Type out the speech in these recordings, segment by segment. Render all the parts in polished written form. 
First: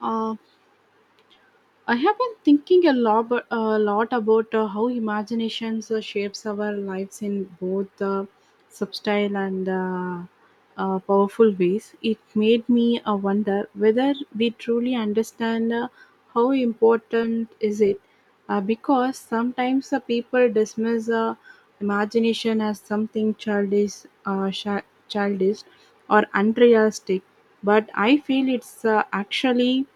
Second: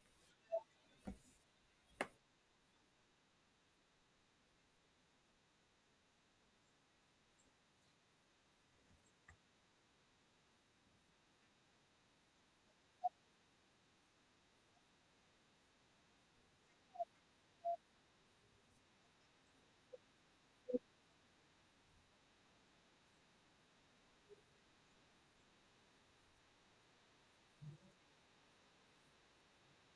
Uh, I have been thinking a lot, a lot about how imaginations shapes our lives in both subtle and powerful ways. It made me wonder whether we truly understand how important is it, because sometimes people dismiss imagination as something childish, childish, or unrealistic. But I feel it's actually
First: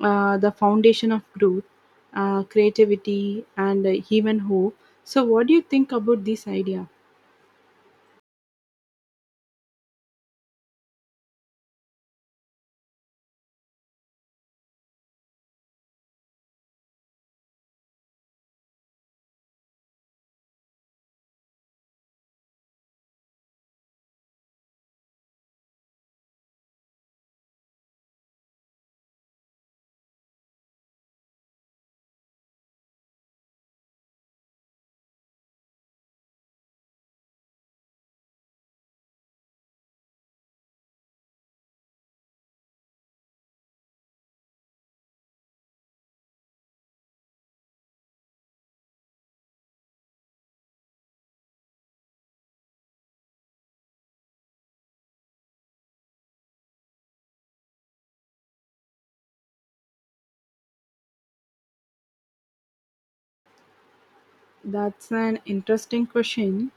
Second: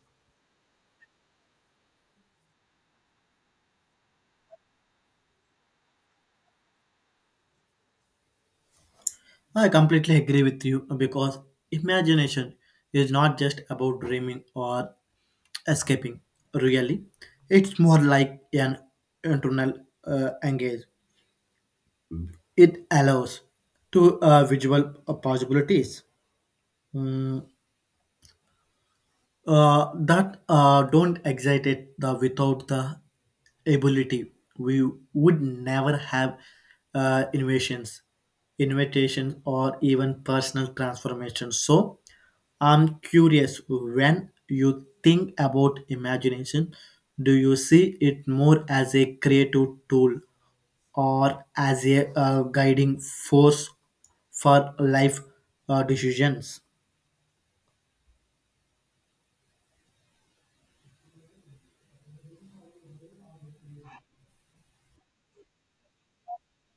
the foundation of growth, creativity, and even hope. So, what do you think about this idea? I completely agree with you because imagination is not just about dreaming or escaping, really. It's more like an internal engage. It allows to visual possibilities. Mm, that don't excite it the without the ability we would never have innovations invitations or even personal transformations. So I'm curious, when you think about imagination, do you see it more as a creative tool or as a guiding force for life decisions? That's an interesting question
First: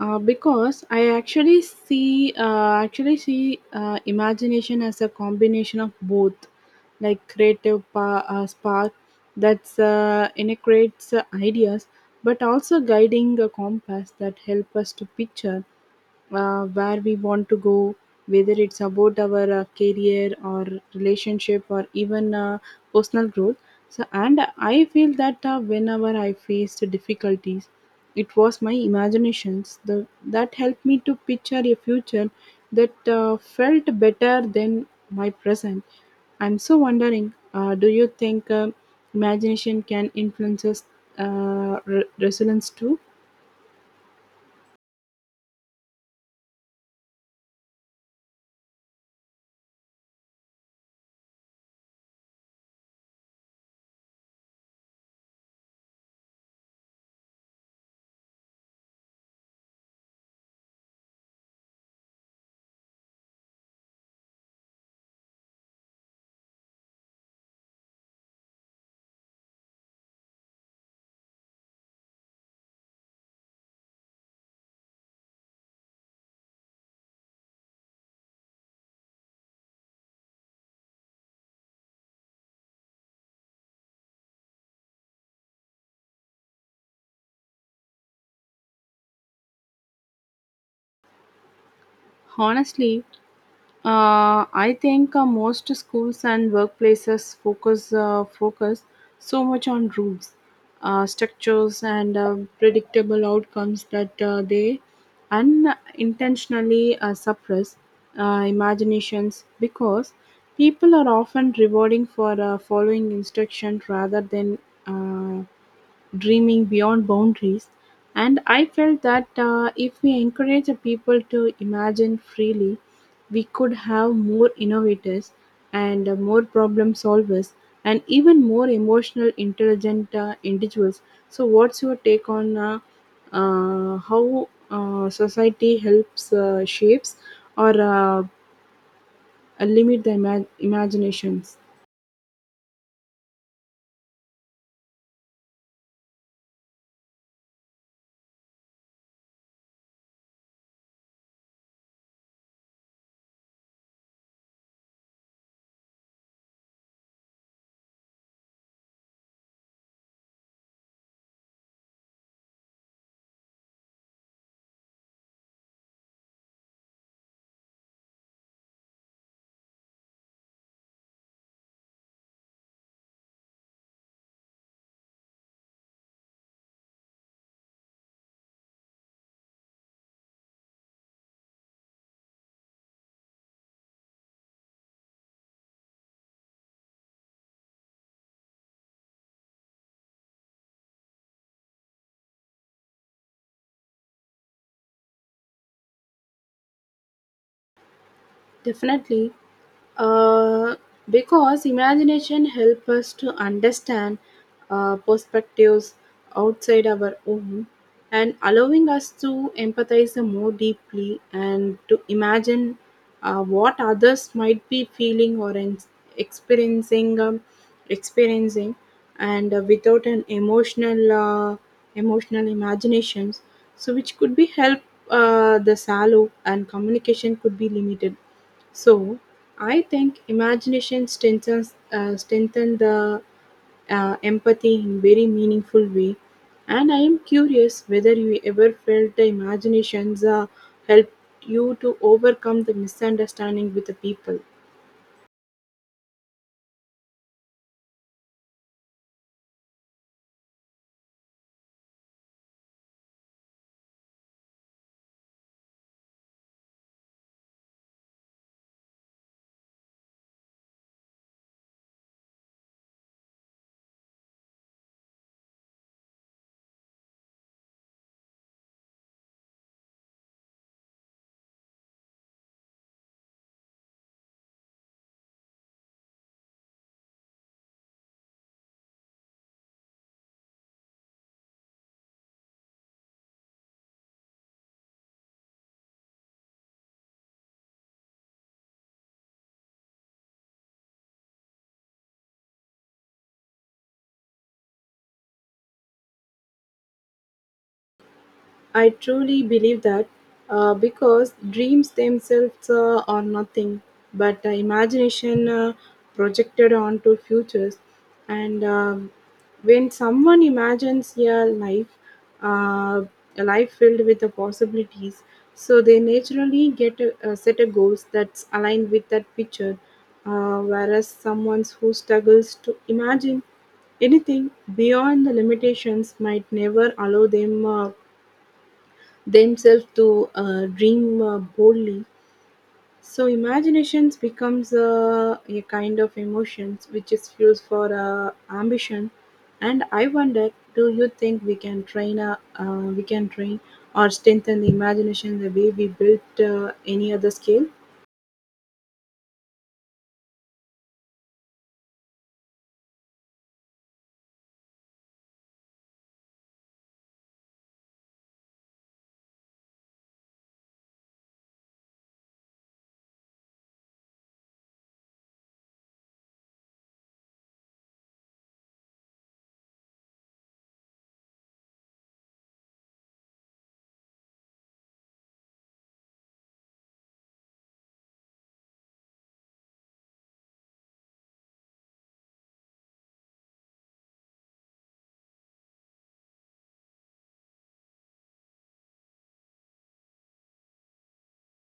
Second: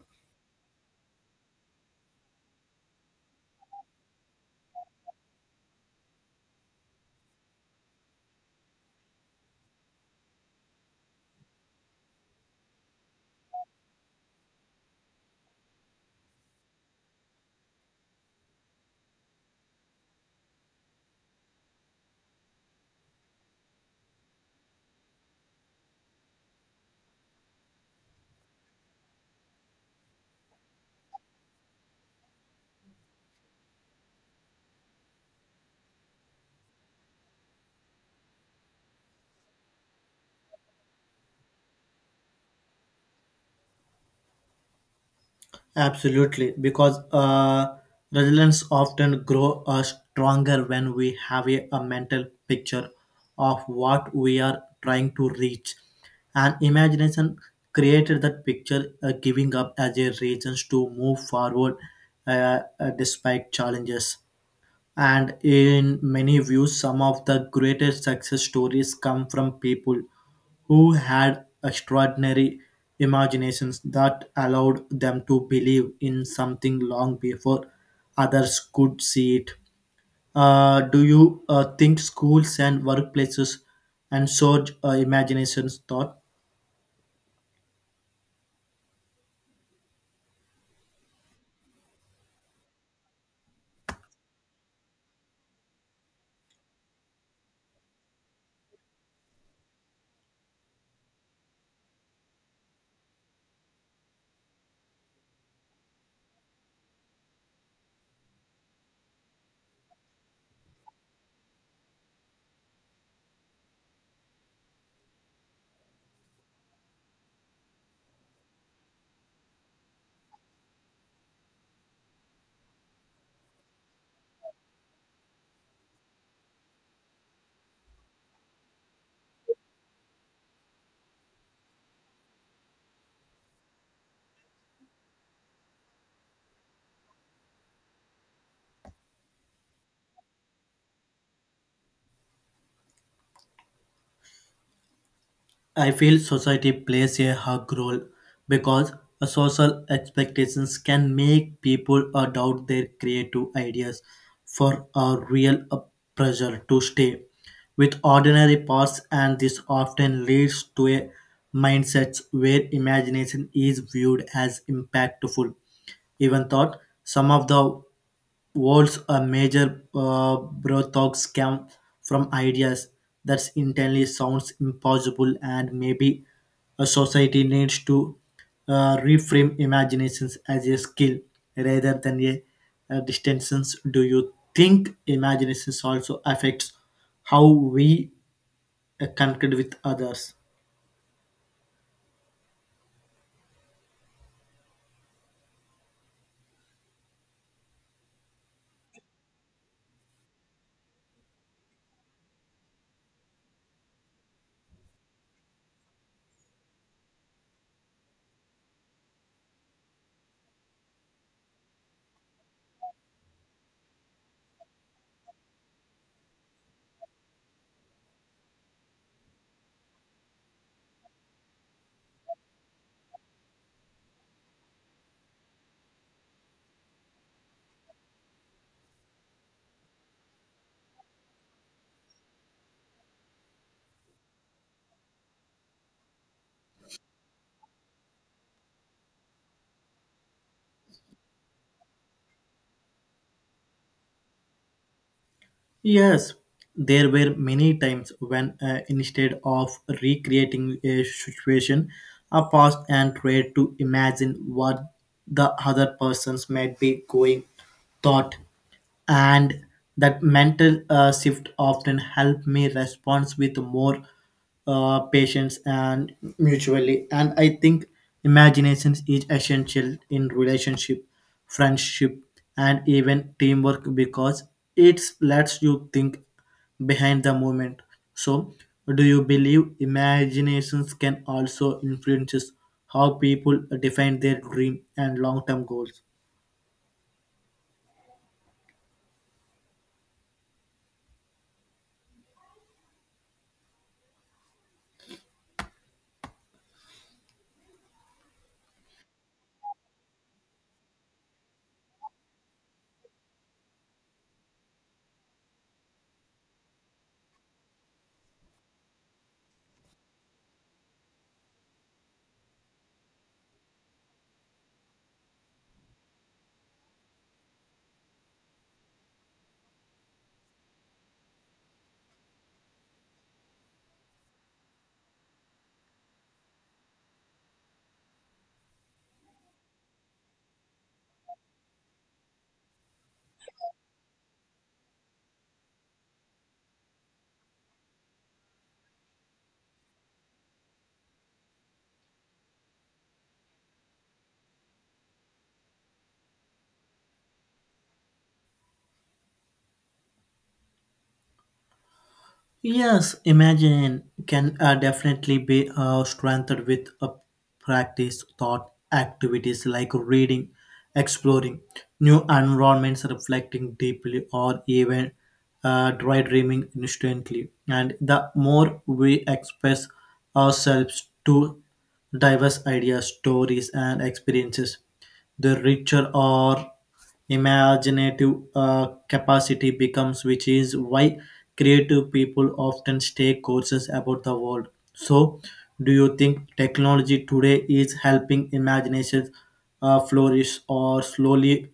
because I actually see imagination as a combination of both, like spark that's integrates ideas, but also guiding a compass that help us to picture where we want to go, whether it's about our career or relationship or even personal growth. So, and I feel that whenever I faced difficulties, it was my imaginations that helped me to picture a future that felt better than my present. I'm so wondering, do you think imagination can influence us, resilience too? Absolutely, because resilience often grow stronger when we have a mental picture of what we are trying to reach. And imagination created that picture, giving up as a reason to move forward, despite challenges. And in many views, some of the greatest success stories come from people who had extraordinary imaginations that allowed them to believe in something long before others could see it. Do you think schools and workplaces and so imaginations thought? Honestly, I think most schools and workplaces focus so much on rules, structures, and predictable outcomes that they unintentionally suppress imaginations because people are often rewarding for following instruction rather than uh, dreaming beyond boundaries. And I felt that if we encourage the people to imagine freely, we could have more innovators and more problem solvers and even more emotional intelligent individuals. So what's your take on how society helps shapes or limit the imaginations? I feel society plays a hug role because a social expectations can make people doubt their creative ideas for a real pressure to stay with ordinary parts, and this often leads to a mindset where imagination is viewed as impactful even thought some of the words a major brothels come from ideas that internally sounds impossible. And maybe a society needs to reframe imaginations as a skill rather than a distinctions. Do you think imaginations also affects how we connect with others? Definitely, uh, because imagination helps us to understand perspectives outside our own and allowing us to empathize more deeply and to imagine what others might be feeling or experiencing experiencing and without an emotional imaginations so which could be help the sallow and communication could be limited. So, I think imagination strengthen the empathy in very meaningful way. And I am curious whether you ever felt the imaginations helped you to overcome the misunderstanding with the people. Yes, there were many times when, instead of recreating a situation, I paused and tried to imagine what the other persons might be going thought, and that mental shift often helped me respond with more patience and mutually. And I think imagination is essential in relationship, friendship, and even teamwork, because it lets you think behind the moment. So do you believe imaginations can also influences how people define their dream and long-term goals? I truly believe that because dreams themselves are nothing but imagination projected onto futures. And when someone imagines uh, a life filled with the possibilities, so they naturally get a set of goals that's aligned with that picture. Whereas someone who struggles to imagine anything beyond the limitations might never allow them. Themselves to dream boldly. So imaginations becomes a kind of emotions which is fuels for ambition. And I wonder, do you think we can train or strengthen the imagination the way we built any other skill? Yes, imagine can definitely be strengthened with a practice thought activities like reading, exploring new environments, reflecting deeply, or even dry dreaming instantly. And the more we express ourselves to diverse ideas, stories, and experiences, the richer are imaginative capacity becomes, which is why creative people often take courses about the world. So, do you think technology today is helping imagination flourish or slowly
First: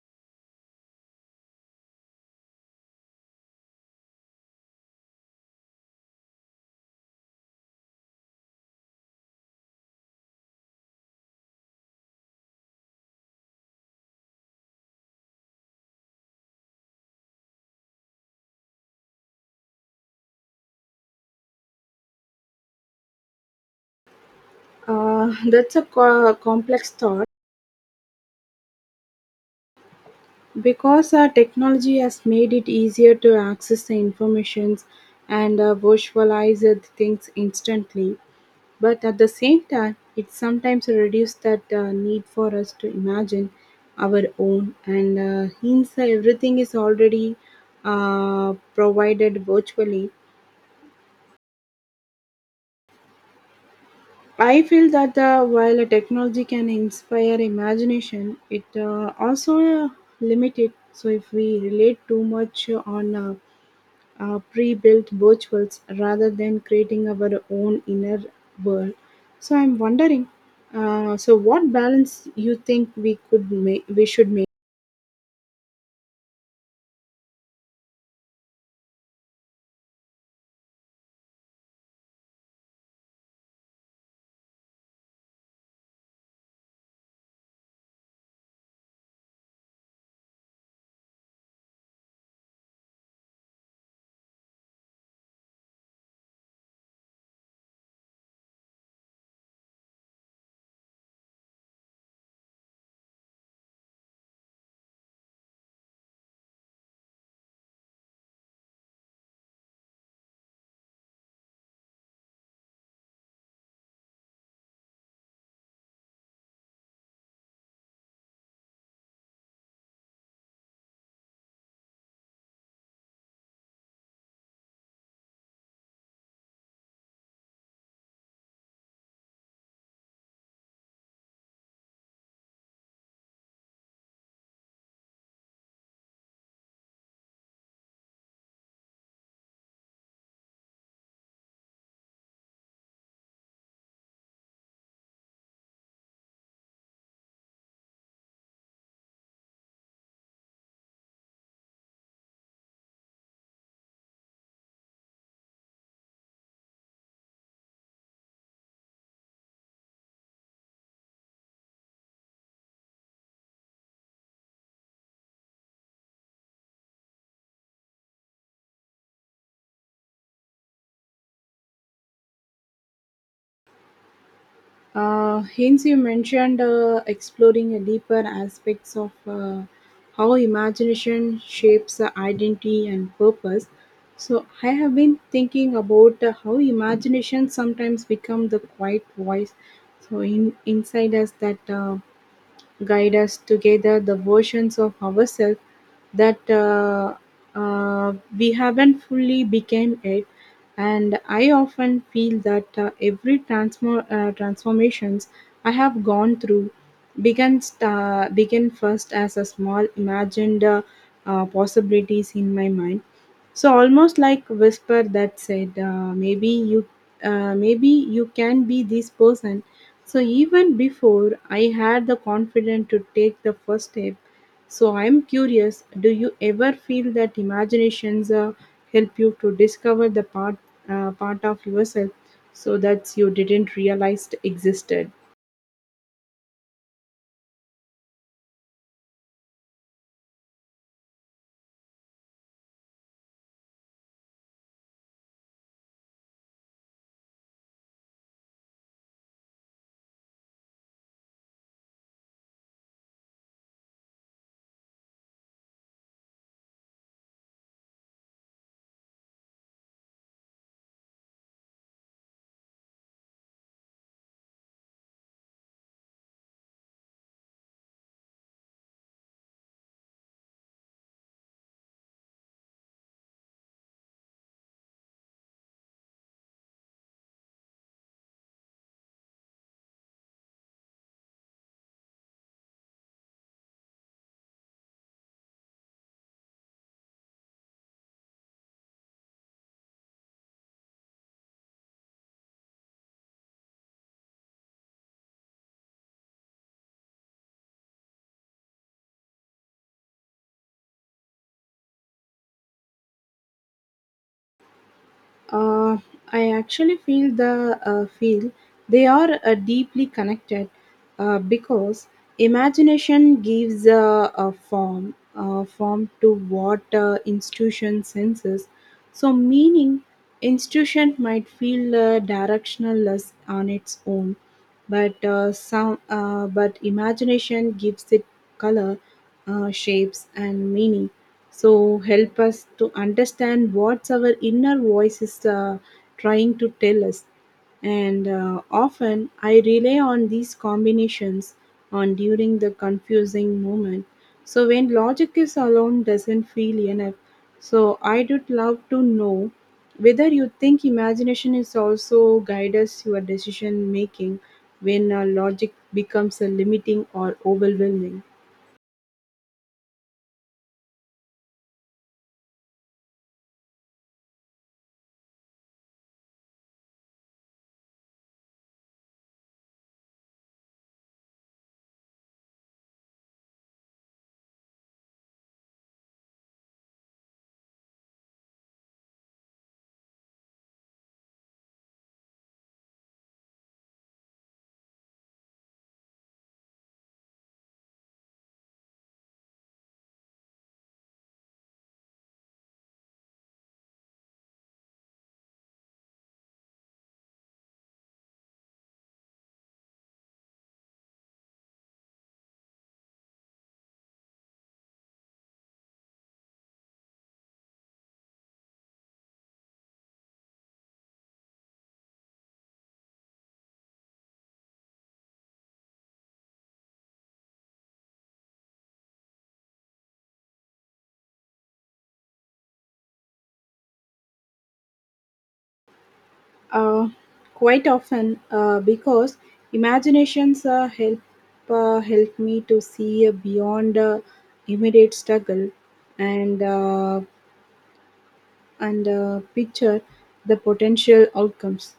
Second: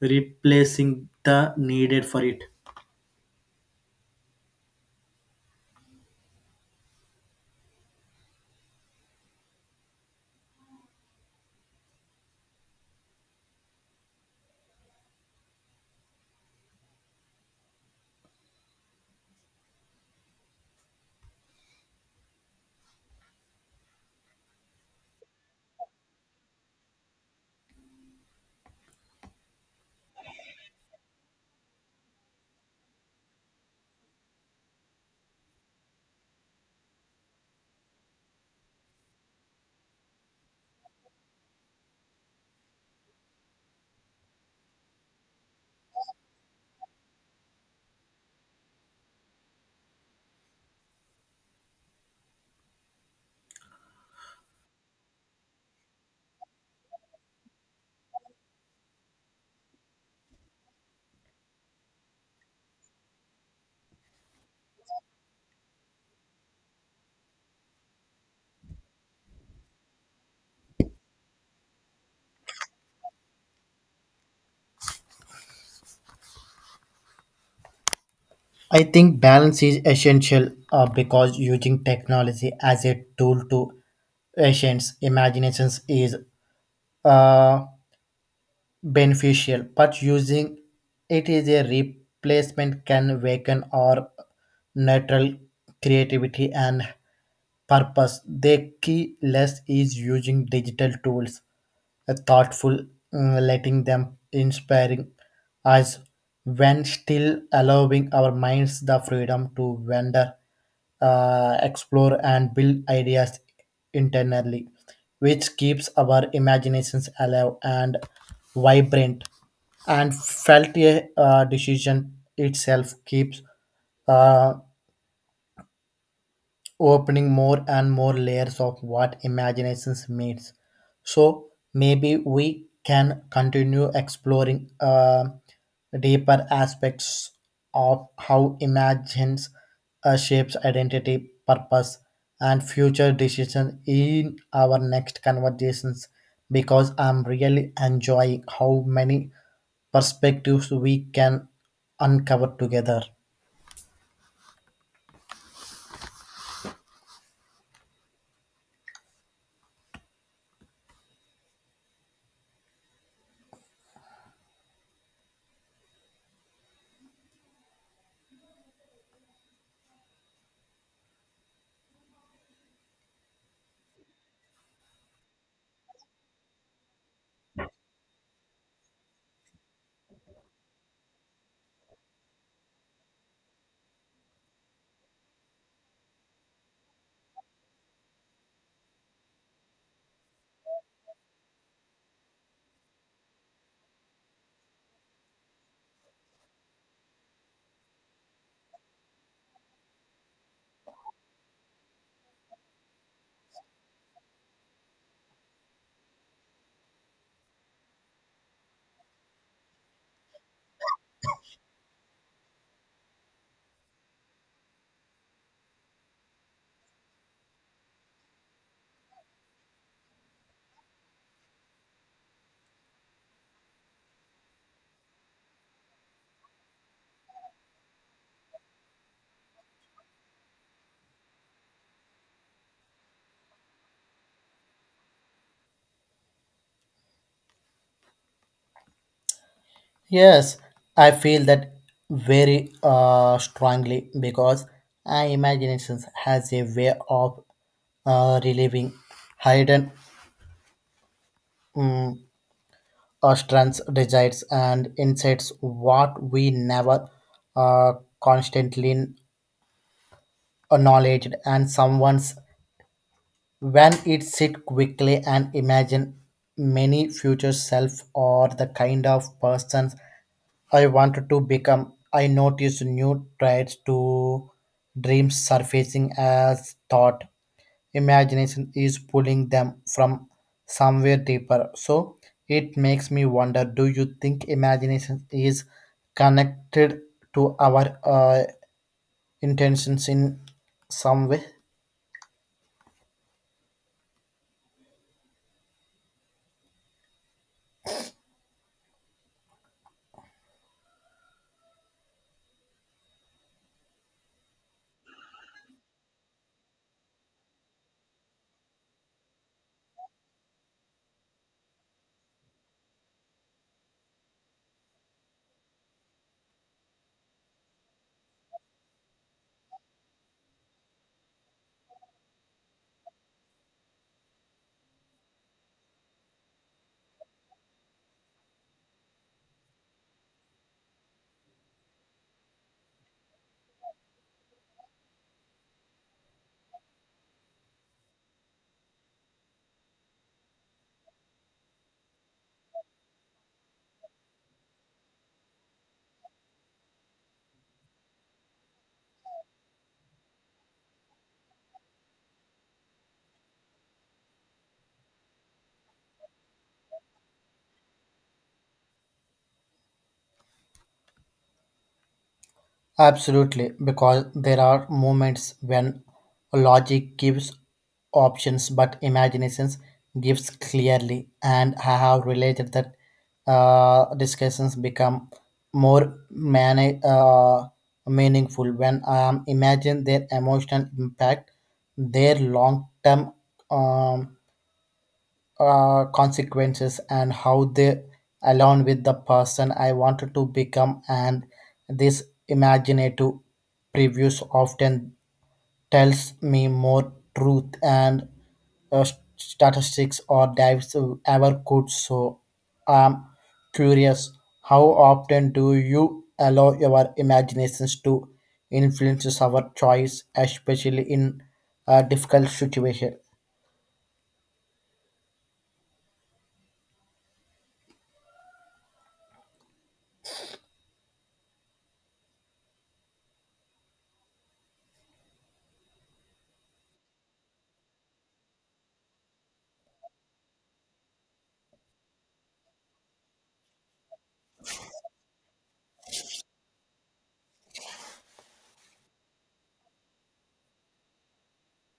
replacing the needed for it? That's a complex thought because technology has made it easier to access the informations and visualize the things instantly. But at the same time, it sometimes reduces that need for us to imagine our own. And hence, everything is already provided virtually. I feel that while a technology can inspire imagination, it also limit it. So if we relate too much on pre-built virtuals rather than creating our own inner world. So I'm wondering, so what balance you think we should make. I think balance is essential, because using technology as a tool to patients' imaginations is uh, beneficial, but using it is a replacement can weaken or neutral creativity and purpose. The key less is using digital tools, a thoughtful, letting them inspiring us when still allowing our minds the freedom to wander, explore and build ideas internally, which keeps our imaginations alive and vibrant. And felt a decision itself keeps uh, opening more and more layers of what imaginations means. So maybe we can continue exploring deeper aspects of how imagines shapes identity, purpose, and future decisions in our next conversations, because I'm really enjoying how many perspectives we can uncover together. Uh, hence you mentioned exploring a deeper aspects of how imagination shapes identity and purpose. So I have been thinking about how imagination sometimes become the quiet voice so in inside us that guide us together the versions of ourselves that we haven't fully became it. And I often feel that every transformations I have gone through began first as a small imagined possibilities in my mind, so almost like whisper that said maybe you can be this person so even before I had the confidence to take the first step. So I'm curious, do you ever feel that imaginations help you to discover the part of yourself so that you didn't realize existed? Yes, I feel that very strongly, because our imagination has a way of relieving hidden um, strengths, desires, and insights what we never uh, constantly acknowledged. And someone's when it sit quickly and imagine many future self or the kind of persons I wanted to become, I noticed new traits to dreams surfacing as thought. Imagination is pulling them from somewhere deeper. So it makes me wonder, do you think imagination is connected to our intentions in some way? Uh, I actually feel the feel they are deeply connected because imagination gives a, a form to what institution senses. So meaning institution might feel directionless on its own, but sound but imagination gives it color shapes and meaning so help us to understand what our inner voice is trying to tell us. And often I rely on these combinations on during the confusing moment, so when logic is alone doesn't feel enough. So I'd love to know whether you think imagination is also guides your decision making when logic becomes limiting or overwhelming. Absolutely, because there are moments when logic gives options but imaginations gives clearly, and I have related that discussions become more man- uh, meaningful when I am imagine their emotional impact, their long term, um, consequences, and how they align with the person I wanted to become. And this imaginative previews often tells me more truth and uh, statistics or dives ever could. So I'm curious, how often do you allow your imaginations to influence our choice, especially in a difficult situation? Uh, quite often, because imaginations help me to see beyond immediate struggle and. Uh, and picture the potential outcomes.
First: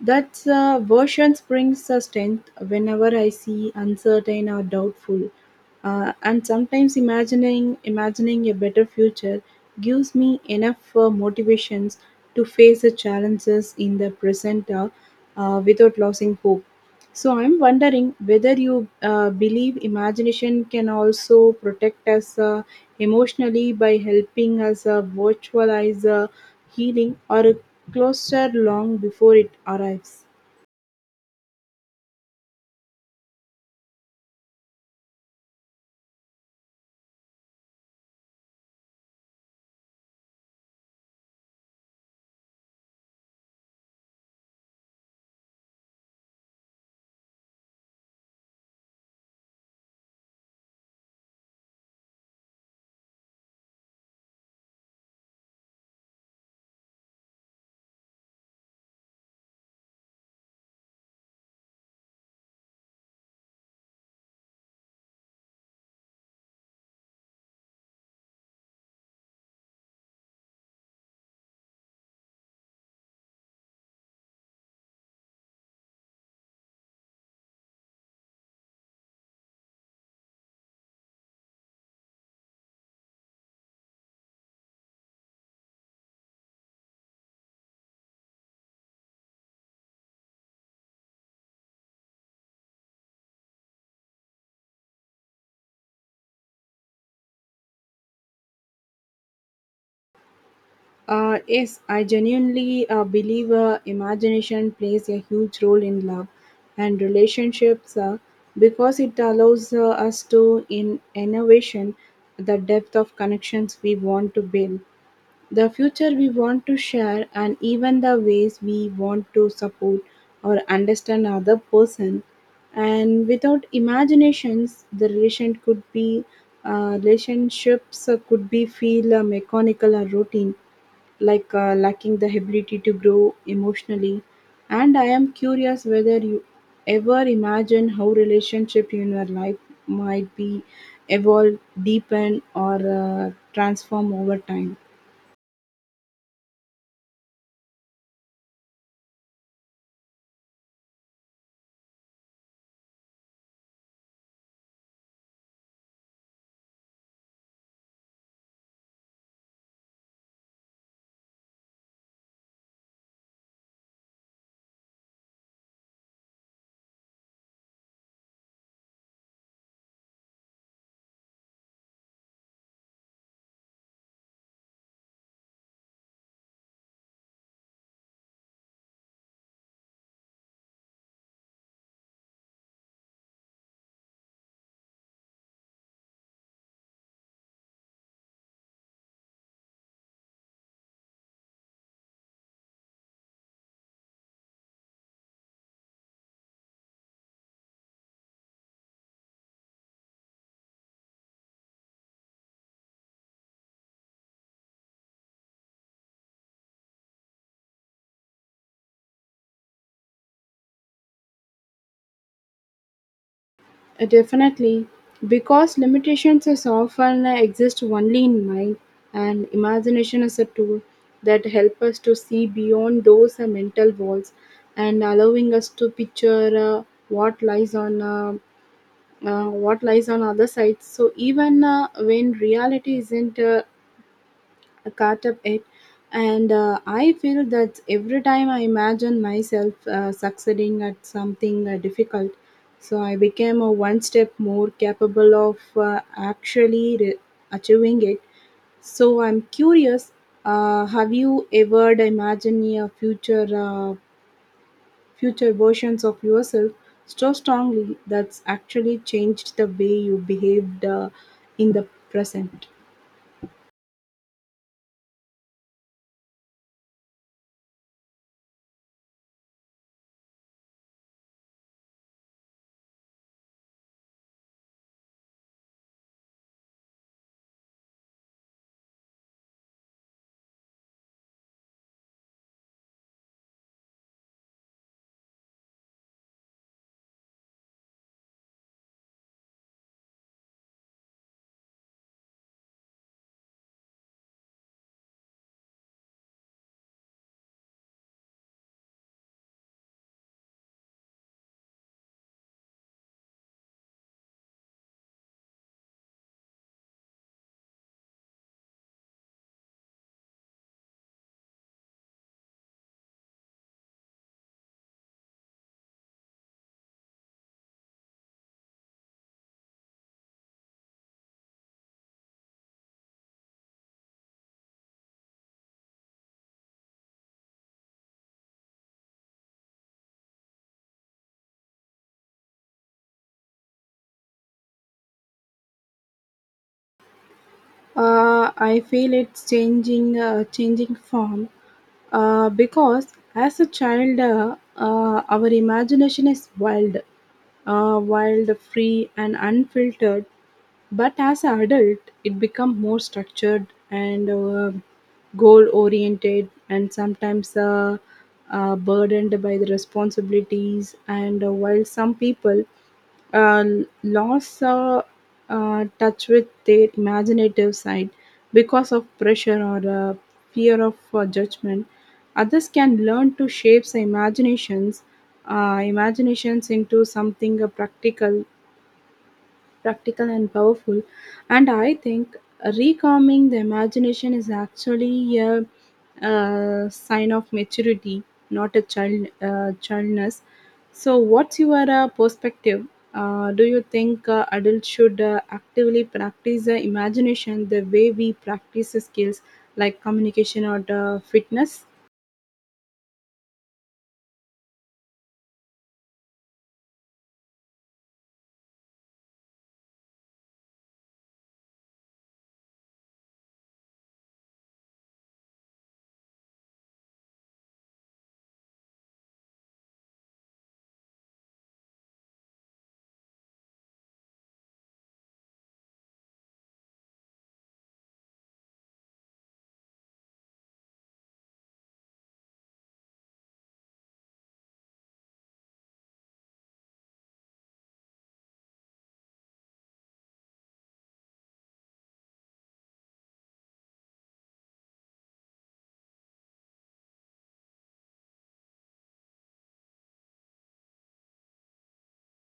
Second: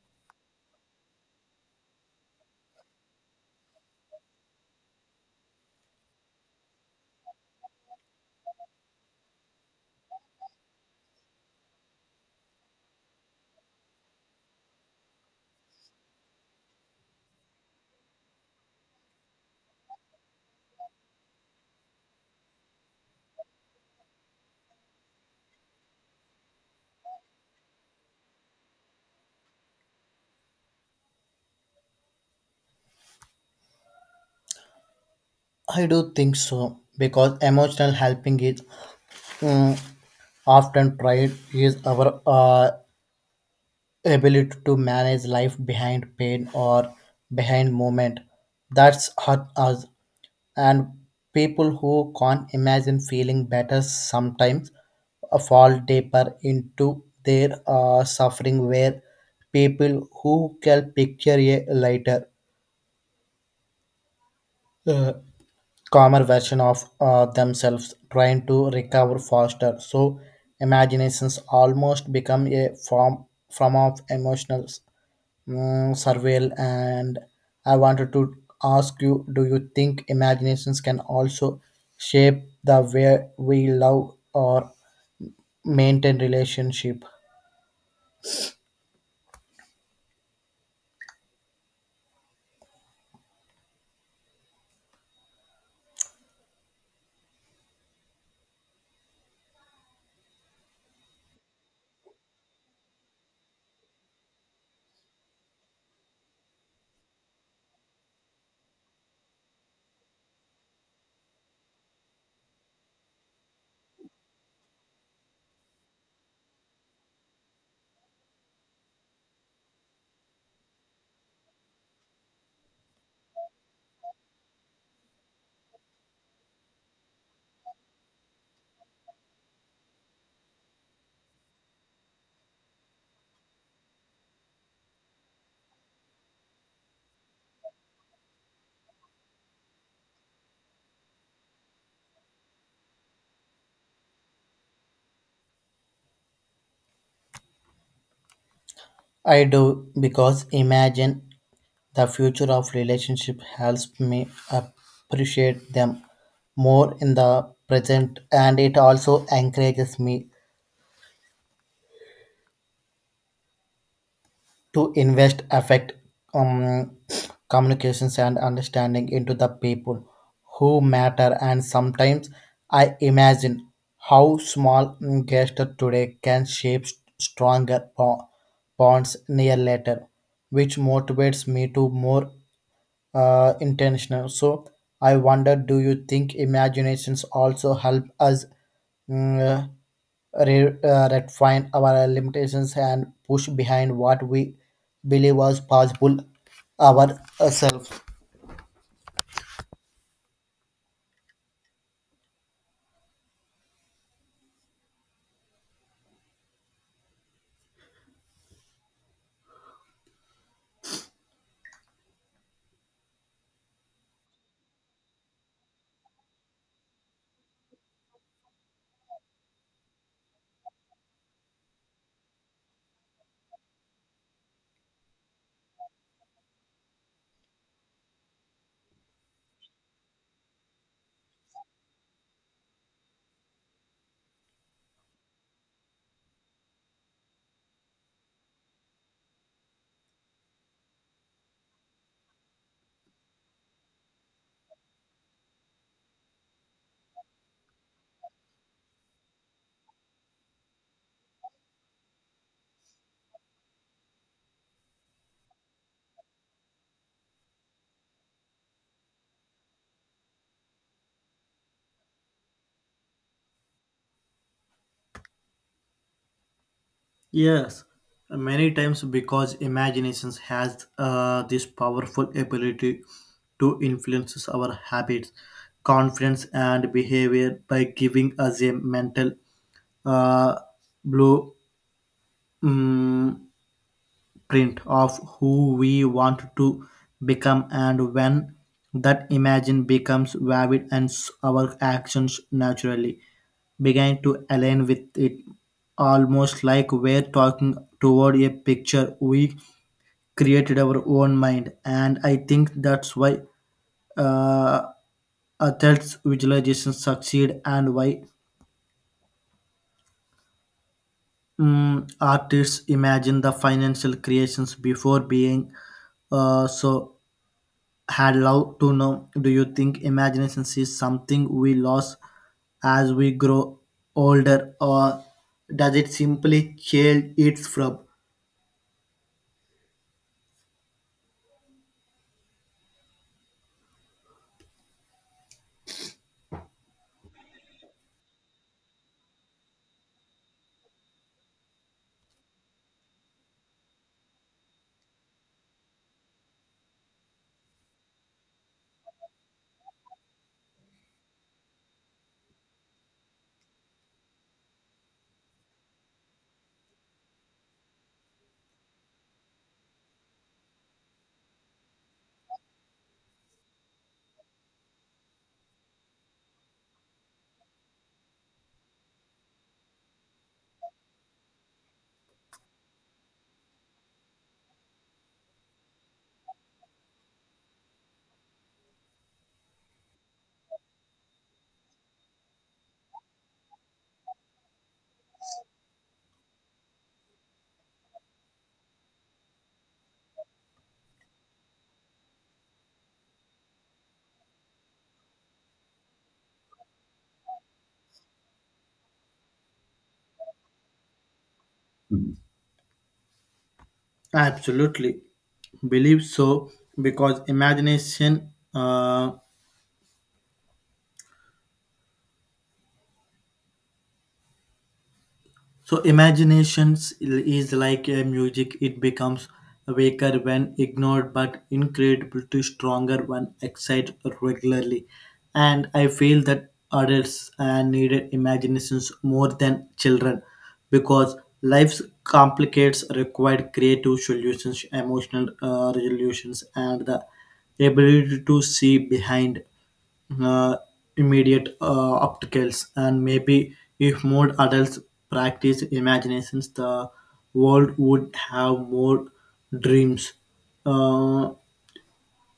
That version brings a strength whenever I see uncertain or doubtful. And sometimes imagining a better future gives me enough motivations to face the challenges in the present without losing hope. So I'm wondering whether you believe imagination can also protect us emotionally by helping us virtualize healing or a closer long before it arrives. I do think so, because emotional helping is, mm, often pride is our ability to manage life behind pain or behind moment that's hurt us. And people who can't imagine feeling better sometimes fall deeper into their suffering, where people who can picture it later, Uh, calmer version of themselves trying to recover faster. So imaginations almost become a form of emotional, surveil. And I wanted to ask you, do you think imaginations can also shape the way we love or maintain relationship? Yes, I genuinely believe imagination plays a huge role in love and relationships because it allows us to in innovation the depth of connections we want to build, the future we want to share, and even the ways we want to support or understand other person. And without imaginations the relationships could be feel mechanical or routine, like lacking the ability to grow emotionally. And I am curious whether you ever imagine how relationship in your life might be evolve deepen or transform over time. I do, because imagine the future of relationship helps me appreciate them more in the present, and it also encourages me to invest affect, um, communications, and understanding into the people who matter. And sometimes I imagine how small gesture today can shape stronger bonds near later, which motivates me to more intentional. So I wonder, do you think imaginations also help us, mm, refine our limitations and push behind what we believe was possible ourselves? Definitely, because limitations is often exist only in mind, and imagination is a tool that help us to see beyond those mental walls, and allowing us to picture what lies on uh, what lies on other sides. So even when reality isn't caught up it, and I feel that every time I imagine myself succeeding at something difficult, so I became a one step more capable of actually achieving it. So I'm curious. Uh, have you ever imagined a future versions of yourself so strongly that's actually changed the way you behaved in the present? Yes, many times, because imaginations has this powerful ability to influence our habits, confidence, and behavior by giving us a mental uh, blue mm, print of who we want to become. And when that imagine becomes vivid and our actions naturally begin to align with it, almost like we're talking toward a picture we created our own mind. And I think that's why, uh, athletes visualizations succeed, and why, artists imagine the financial creations before being, so had love to know. Do you think imagination is something we lost as we grow older, or does it simply chill it from? Uh, I feel it's changing form. Because as a child, our imagination is wild, free, and unfiltered. But as an adult, it becomes more structured and goal oriented, and sometimes burdened by the responsibilities. And while some people uh, lost touch with their imaginative side because of pressure or fear of judgment. Others can learn to shape their imaginations, into something practical and powerful. And I think recalming the imagination is actually a sign of maturity, not a childness. So, what's your perspective? Do you think adults should actively practice the imagination the way we practice the skills like communication or the fitness? Absolutely, believe so, because imagination. So imaginations is like a music; it becomes weaker when ignored, but incredibly stronger when excited regularly. And I feel that adults needed imaginations more than children, because life's complicates required creative solutions, emotional resolutions, and the ability to see behind uh, immediate obstacles. And maybe if more adults practice imaginations, the world would have more dreams, uh,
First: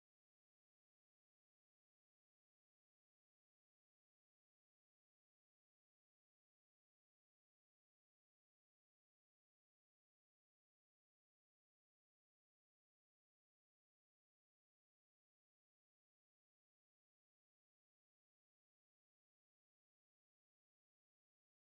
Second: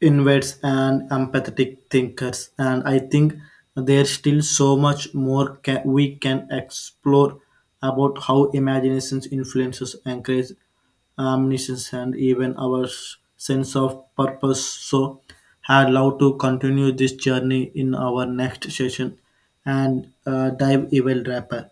inverts, and empathetic thinkers. And I think there's still so much more we can explore about how imaginations influences encourage omniscience and even our sense of purpose. So I'd love to continue this journey in our next session and dive even deeper.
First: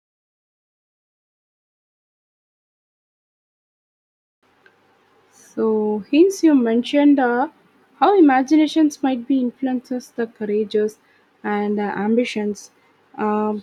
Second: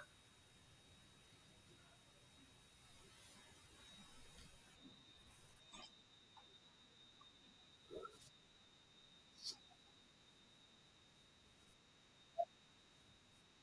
So, hence you mentioned how imaginations might be influences the courageous and Um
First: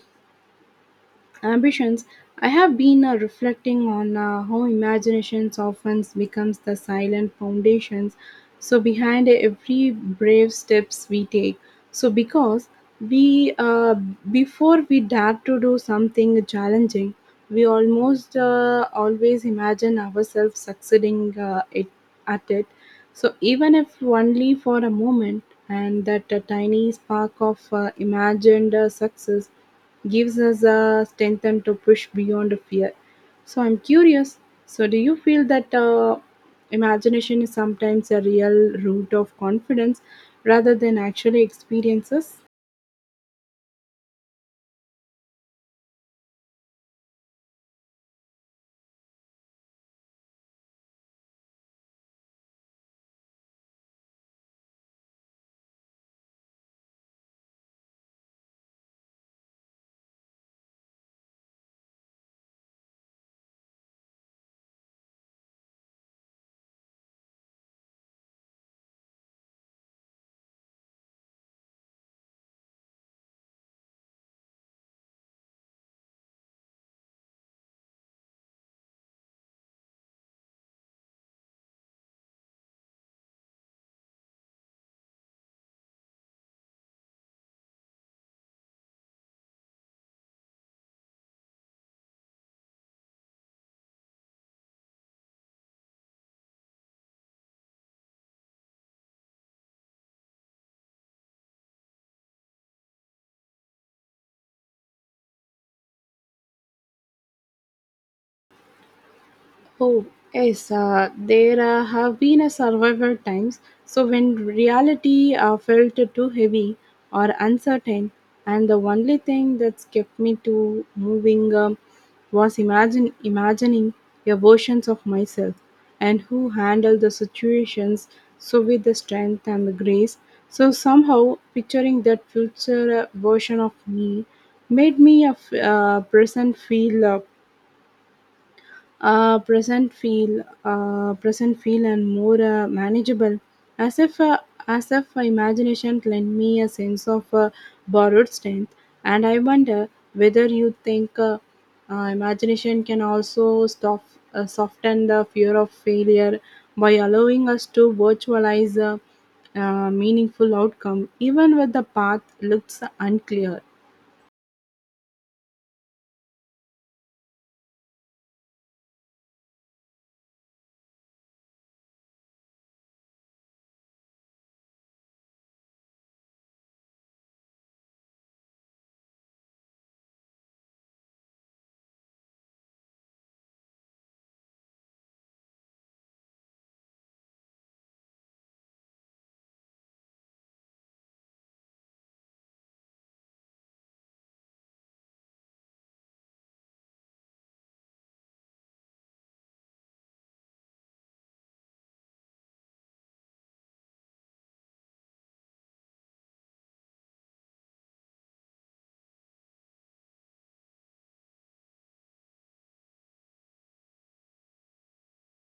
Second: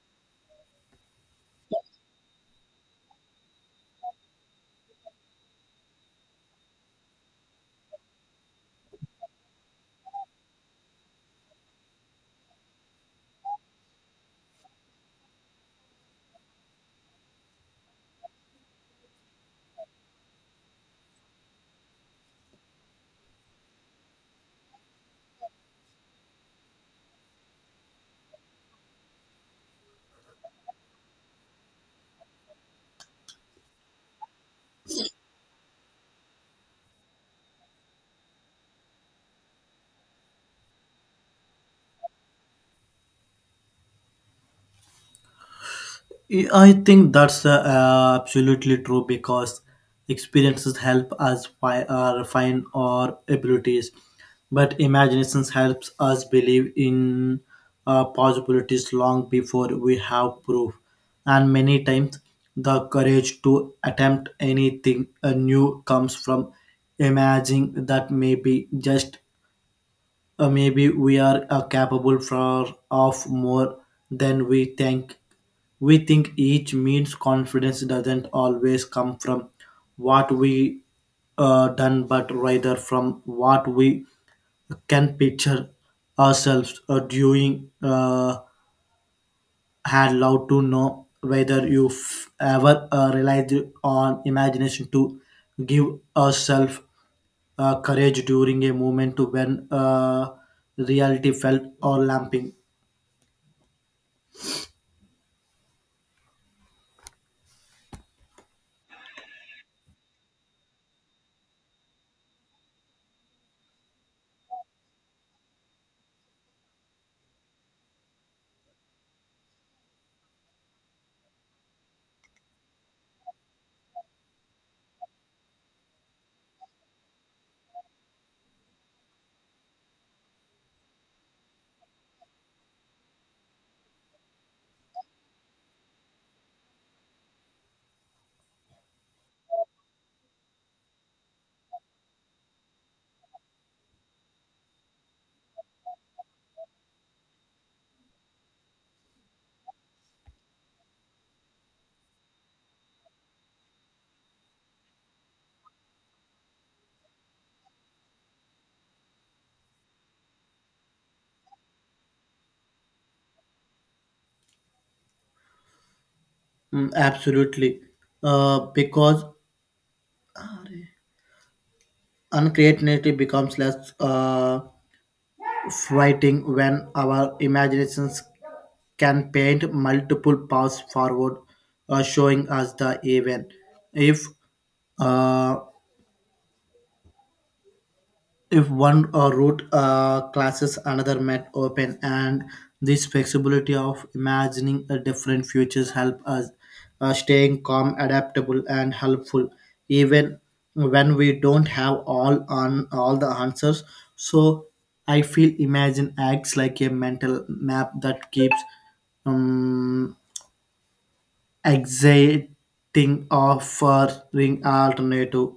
ambitions. I have been reflecting on how imagination often becomes the silent foundations so behind every brave steps we take. So because we before we dare to do something challenging, we almost always imagine ourselves succeeding at it. So even if only for a moment, and that tiny spark of imagined success gives us a strength and to push beyond fear. So I'm curious, so do you feel that imagination is sometimes a real root of confidence rather than actually experiences? I think that's absolutely true, because experiences help us refine our abilities, but imaginations helps us believe in possibilities long before we have proof. And many times, the courage to attempt anything new comes from imagining that maybe just maybe we are capable for, of more than we think. We think each means confidence doesn't always come from what we done, but rather from what we can picture ourselves doing. Had loved to know whether you've ever relied on imagination to give yourself courage during a moment to when reality felt or lamping. Oh, yes, there have been a survival times. So when reality felt too heavy or uncertain, and the only thing that's kept me to moving was imagine imagining the versions of myself and who handled the situations so with the strength and the grace. So somehow picturing that future version of me made me a f- present feel. Present feel present feel and more manageable as if uh, as if imagination lent me a sense of borrowed strength. And I wonder whether you think imagination can also soften the fear of failure by allowing us to virtualize a, meaningful outcome even when the path looks unclear. Absolutely. Because uncreativity becomes less frightening when our imaginations can paint multiple paths forward, showing us the event. If uh, if one route classes another met open, and this flexibility of imagining a different futures help us staying calm, adaptable, and helpful, even when we don't have all the answers. So I feel imagine acts like a mental map that keeps, um, exciting, offering alternative,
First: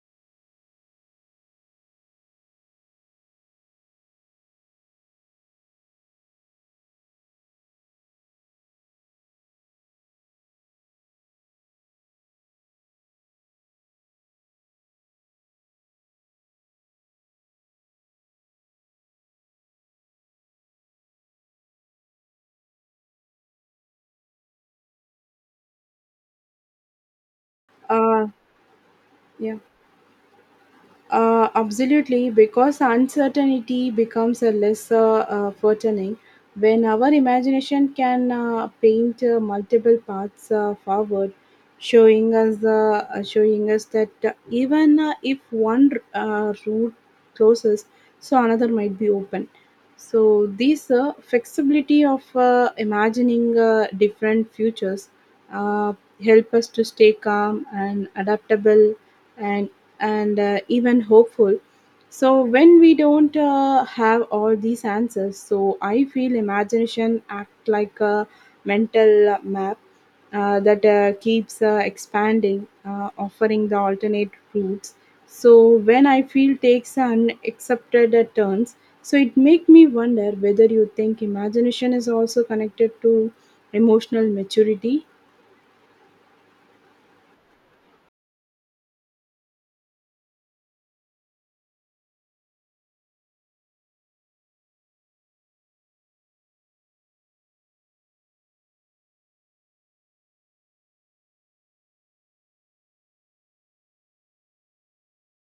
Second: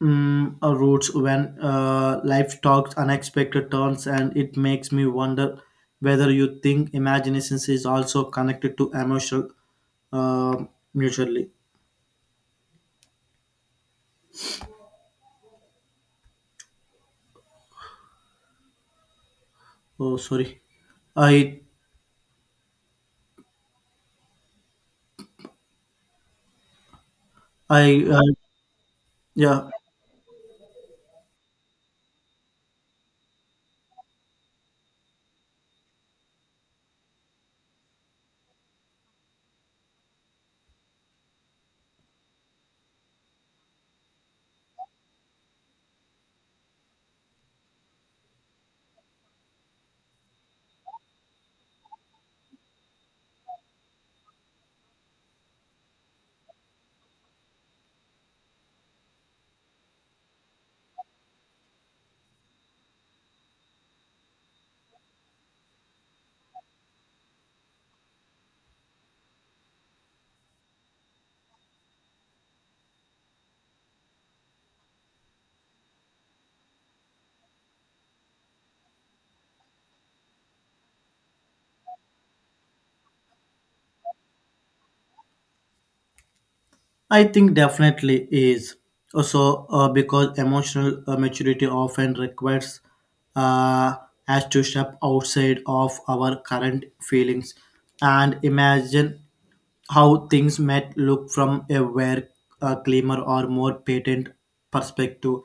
roots when life talks unexpected turns. And it makes me wonder whether you think imagination is also connected to emotional uh, mutually. Oh, sorry. I i uh, uh, yeah yeah. Absolutely, because uncertainty becomes a less threatening when our imagination can paint multiple paths forward, showing us that even if one route closes, so another might be open. So this flexibility of imagining different futures uh, help us to stay calm and adaptable and and even hopeful. So when we don't have all these answers, so I feel imagination act like a mental map that keeps expanding, offering the alternate routes. So when I feel takes unaccepted turns, so it make me wonder whether you think imagination is also connected to emotional maturity. I think definitely is also, because emotional maturity often requires uh, us to step outside of our current feelings and imagine how things might look from a where a cleaner or more patent perspective.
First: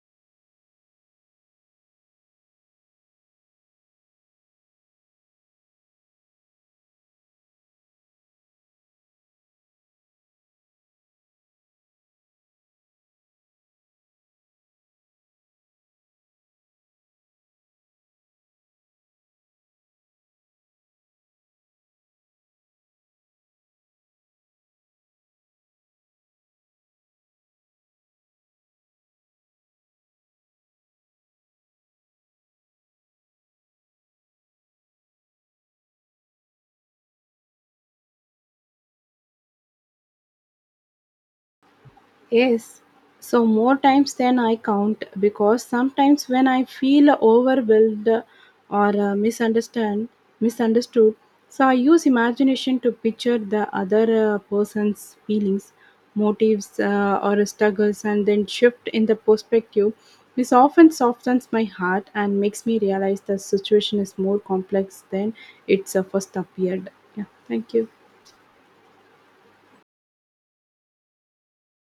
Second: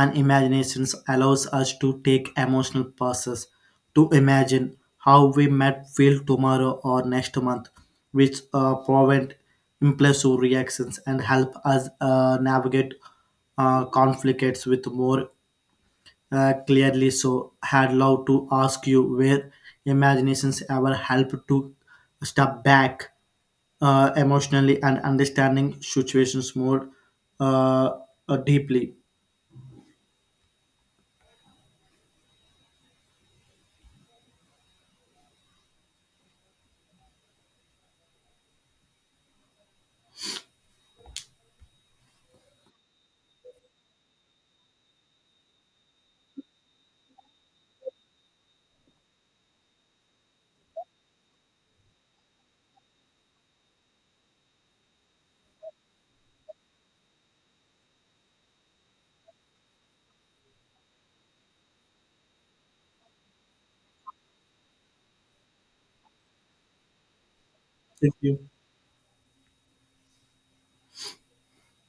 And imaginations allows us to take emotional pauses to imagine how we might feel tomorrow or next month, which prevent impulsive reactions and help us navigate conflicts with more clearly. So had love to ask you where imaginations ever help to step back emotionally and understanding situations more uh, deeply. Yes, so more times than I count because sometimes when I feel overwhelmed or misunderstood, so I use imagination to picture the other person's feelings, motives, or struggles, and then shift in the perspective. This often softens my heart and makes me realize the situation is more complex than it's first appeared. Yeah, thank you. Thank you.